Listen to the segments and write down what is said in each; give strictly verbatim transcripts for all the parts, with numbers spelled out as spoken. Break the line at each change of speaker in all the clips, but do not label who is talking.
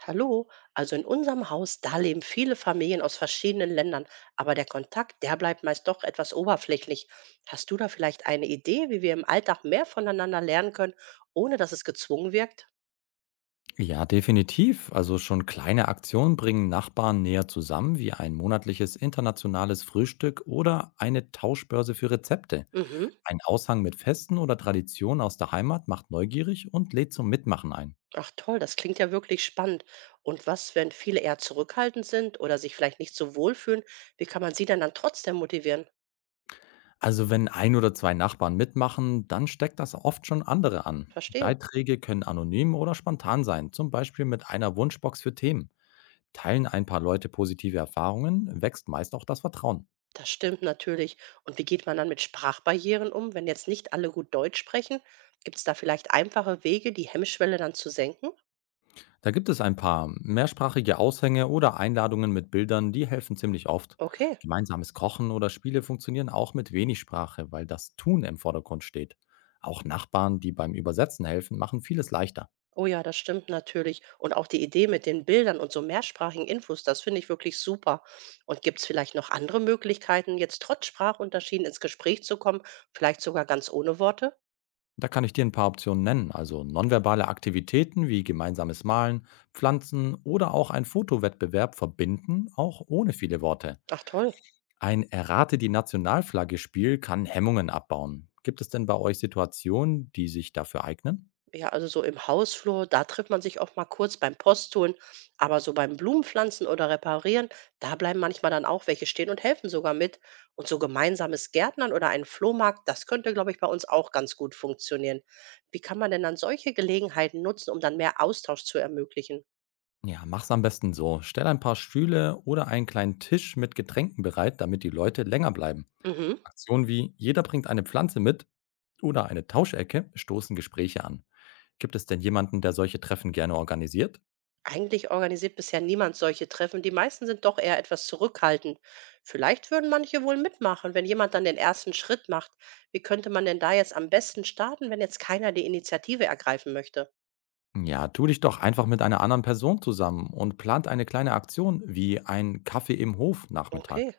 Hallo, also in unserem Haus, da leben viele Familien aus verschiedenen Ländern, aber der Kontakt, der bleibt meist doch etwas oberflächlich. Hast du da vielleicht eine Idee, wie wir im Alltag mehr voneinander lernen können, ohne dass es gezwungen wirkt?
Ja, definitiv. Also schon kleine Aktionen bringen Nachbarn näher zusammen, wie ein monatliches internationales Frühstück oder eine Tauschbörse für Rezepte.
Mhm.
Ein Aushang mit Festen oder Traditionen aus der Heimat macht neugierig und lädt zum Mitmachen ein.
Ach toll, das klingt ja wirklich spannend. Und was, wenn viele eher zurückhaltend sind oder sich vielleicht nicht so wohlfühlen, wie kann man sie denn dann trotzdem motivieren?
Also wenn ein oder zwei Nachbarn mitmachen, dann steckt das oft schon andere an.
Verstehe.
Beiträge können anonym oder spontan sein, zum Beispiel mit einer Wunschbox für Themen. Teilen ein paar Leute positive Erfahrungen, wächst meist auch das Vertrauen.
Das stimmt natürlich. Und wie geht man dann mit Sprachbarrieren um, wenn jetzt nicht alle gut Deutsch sprechen? Gibt es da vielleicht einfache Wege, die Hemmschwelle dann zu senken?
Da gibt es ein paar mehrsprachige Aushänge oder Einladungen mit Bildern, die helfen ziemlich oft.
Okay.
Gemeinsames Kochen oder Spiele funktionieren auch mit wenig Sprache, weil das Tun im Vordergrund steht. Auch Nachbarn, die beim Übersetzen helfen, machen vieles leichter.
Oh ja, das stimmt natürlich. Und auch die Idee mit den Bildern und so mehrsprachigen Infos, das finde ich wirklich super. Und gibt es vielleicht noch andere Möglichkeiten, jetzt trotz Sprachunterschieden ins Gespräch zu kommen, vielleicht sogar ganz ohne Worte?
Da kann ich dir ein paar Optionen nennen, also nonverbale Aktivitäten wie gemeinsames Malen, Pflanzen oder auch ein Fotowettbewerb verbinden, auch ohne viele Worte.
Ach toll.
Ein Errate die Nationalflagge Spiel kann Hemmungen abbauen. Gibt es denn bei euch Situationen, die sich dafür eignen?
Ja, also so im Hausflur, da trifft man sich auch mal kurz beim Postholen, aber so beim Blumenpflanzen oder Reparieren, da bleiben manchmal dann auch welche stehen und helfen sogar mit. Und so gemeinsames Gärtnern oder einen Flohmarkt, das könnte, glaube ich, bei uns auch ganz gut funktionieren. Wie kann man denn dann solche Gelegenheiten nutzen, um dann mehr Austausch zu ermöglichen?
Ja, mach's am besten so. Stell ein paar Stühle oder einen kleinen Tisch mit Getränken bereit, damit die Leute länger bleiben.
Mhm.
Aktionen wie jeder bringt eine Pflanze mit oder eine Tauschecke stoßen Gespräche an. Gibt es denn jemanden, der solche Treffen gerne organisiert?
Eigentlich organisiert bisher niemand solche Treffen. Die meisten sind doch eher etwas zurückhaltend. Vielleicht würden manche wohl mitmachen, wenn jemand dann den ersten Schritt macht. Wie könnte man denn da jetzt am besten starten, wenn jetzt keiner die Initiative ergreifen möchte?
Ja, tu dich doch einfach mit einer anderen Person zusammen und plant eine kleine Aktion wie ein Kaffee im Hof Nachmittag.
Okay.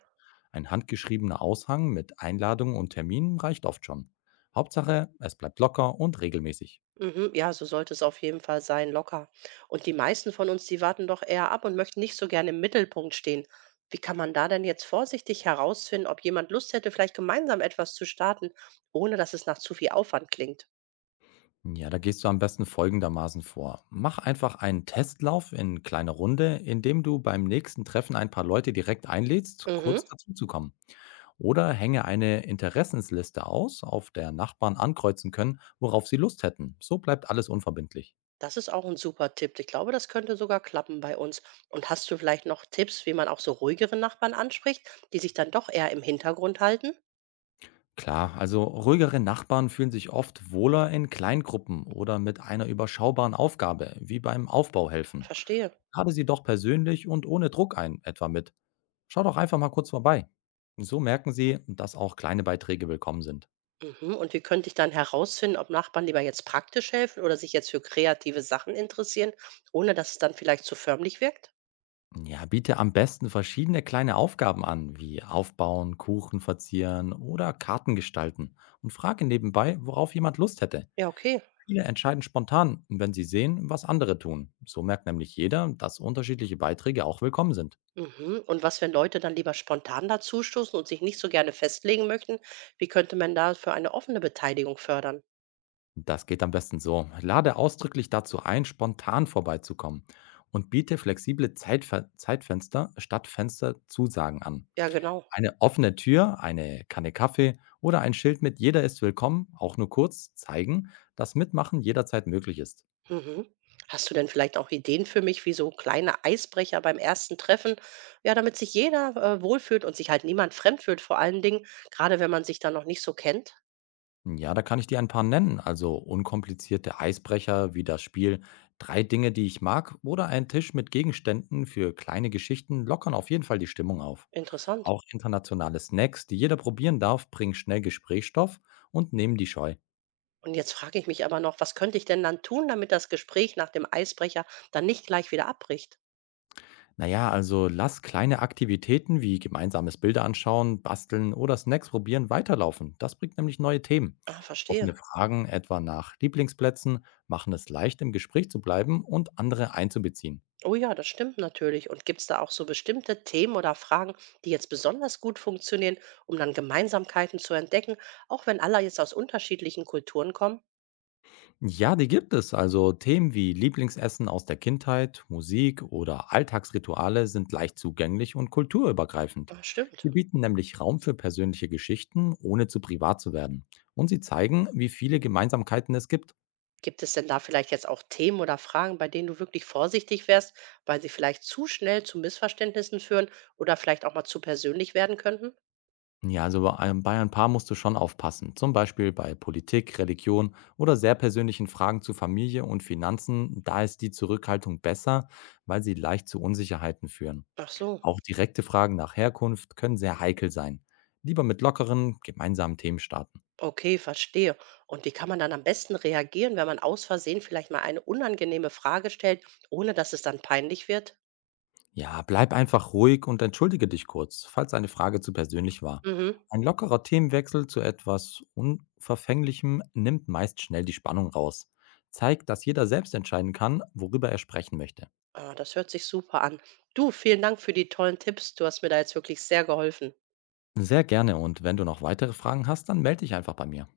Ein handgeschriebener Aushang mit Einladungen und Terminen reicht oft schon. Hauptsache, es bleibt locker und regelmäßig.
Mhm, ja, so sollte es auf jeden Fall sein, locker. Und die meisten von uns, die warten doch eher ab und möchten nicht so gerne im Mittelpunkt stehen. Wie kann man da denn jetzt vorsichtig herausfinden, ob jemand Lust hätte, vielleicht gemeinsam etwas zu starten, ohne dass es nach zu viel Aufwand klingt?
Ja, da gehst du am besten folgendermaßen vor. Mach einfach einen Testlauf in kleiner Runde, indem du beim nächsten Treffen ein paar Leute direkt einlädst,
Mhm.
kurz dazu zu kommen. Oder hänge eine Interessensliste aus, auf der Nachbarn ankreuzen können, worauf sie Lust hätten. So bleibt alles unverbindlich.
Das ist auch ein super Tipp. Ich glaube, das könnte sogar klappen bei uns. Und hast du vielleicht noch Tipps, wie man auch so ruhigere Nachbarn anspricht, die sich dann doch eher im Hintergrund halten?
Klar, also ruhigere Nachbarn fühlen sich oft wohler in Kleingruppen oder mit einer überschaubaren Aufgabe, wie beim Aufbau helfen.
Verstehe.
Lade sie doch persönlich und ohne Druck ein, etwa mit. Schau doch einfach mal kurz vorbei. So merken sie, dass auch kleine Beiträge willkommen sind.
Mhm. Und wie könnte ich dann herausfinden, ob Nachbarn lieber jetzt praktisch helfen oder sich jetzt für kreative Sachen interessieren, ohne dass es dann vielleicht zu förmlich wirkt?
Ja, biete am besten verschiedene kleine Aufgaben an, wie Aufbauen, Kuchen verzieren oder Karten gestalten und frage nebenbei, worauf jemand Lust hätte.
Ja, okay.
Viele entscheiden spontan, wenn sie sehen, was andere tun. So merkt nämlich jeder, dass unterschiedliche Beiträge auch willkommen sind.
Mhm. Und was, wenn Leute dann lieber spontan dazustoßen und sich nicht so gerne festlegen möchten, wie könnte man da für eine offene Beteiligung fördern?
Das geht am besten so. Lade ausdrücklich dazu ein, spontan vorbeizukommen und biete flexible Zeitfe Zeitfenster statt Fensterzusagen an.
Ja, genau.
Eine offene Tür, eine Kanne Kaffee oder ein Schild mit Jeder ist willkommen, auch nur kurz, zeigen, dass Mitmachen jederzeit möglich ist.
Mhm. Hast du denn vielleicht auch Ideen für mich, wie so kleine Eisbrecher beim ersten Treffen, ja, damit sich jeder äh, wohlfühlt und sich halt niemand fremd fühlt, vor allen Dingen, gerade wenn man sich dann noch nicht so kennt?
Ja, da kann ich dir ein paar nennen. Also unkomplizierte Eisbrecher wie das Spiel Drei Dinge, die ich mag oder ein Tisch mit Gegenständen für kleine Geschichten lockern auf jeden Fall die Stimmung auf.
Interessant.
Auch internationale Snacks, die jeder probieren darf, bringen schnell Gesprächsstoff und nehmen die Scheu.
Und jetzt frage ich mich aber noch, was könnte ich denn dann tun, damit das Gespräch nach dem Eisbrecher dann nicht gleich wieder abbricht?
Naja, also lass kleine Aktivitäten wie gemeinsames Bilder anschauen, basteln oder Snacks probieren weiterlaufen. Das bringt nämlich neue Themen.
Ah, verstehe.
Offene Fragen etwa nach Lieblingsplätzen machen es leicht, im Gespräch zu bleiben und andere einzubeziehen.
Oh ja, das stimmt natürlich. Und gibt es da auch so bestimmte Themen oder Fragen, die jetzt besonders gut funktionieren, um dann Gemeinsamkeiten zu entdecken, auch wenn alle jetzt aus unterschiedlichen Kulturen kommen?
Ja, die gibt es. Also Themen wie Lieblingsessen aus der Kindheit, Musik oder Alltagsrituale sind leicht zugänglich und kulturübergreifend.
Ah, stimmt.
Sie bieten nämlich Raum für persönliche Geschichten, ohne zu privat zu werden. Und sie zeigen, wie viele Gemeinsamkeiten es gibt.
Gibt es denn da vielleicht jetzt auch Themen oder Fragen, bei denen du wirklich vorsichtig wärst, weil sie vielleicht zu schnell zu Missverständnissen führen oder vielleicht auch mal zu persönlich werden könnten?
Ja, also bei ein bei ein paar musst du schon aufpassen. Zum Beispiel bei Politik, Religion oder sehr persönlichen Fragen zu Familie und Finanzen. Da ist die Zurückhaltung besser, weil sie leicht zu Unsicherheiten führen.
Ach so,
Auch direkte Fragen nach Herkunft können sehr heikel sein. Lieber mit lockeren, gemeinsamen Themen starten.
okay, verstehe. Und wie kann man dann am besten reagieren, wenn man aus Versehen vielleicht mal eine unangenehme Frage stellt, ohne dass es dann peinlich wird?
Ja, bleib einfach ruhig und entschuldige dich kurz, falls eine Frage zu persönlich war.
Mhm.
Ein lockerer Themenwechsel zu etwas Unverfänglichem nimmt meist schnell die Spannung raus. Zeigt, dass jeder selbst entscheiden kann, worüber er sprechen möchte.
Ah, das hört sich super an. Du, vielen Dank für die tollen Tipps. Du hast mir da jetzt wirklich sehr geholfen.
Sehr gerne und wenn du noch weitere Fragen hast, dann melde dich einfach bei mir.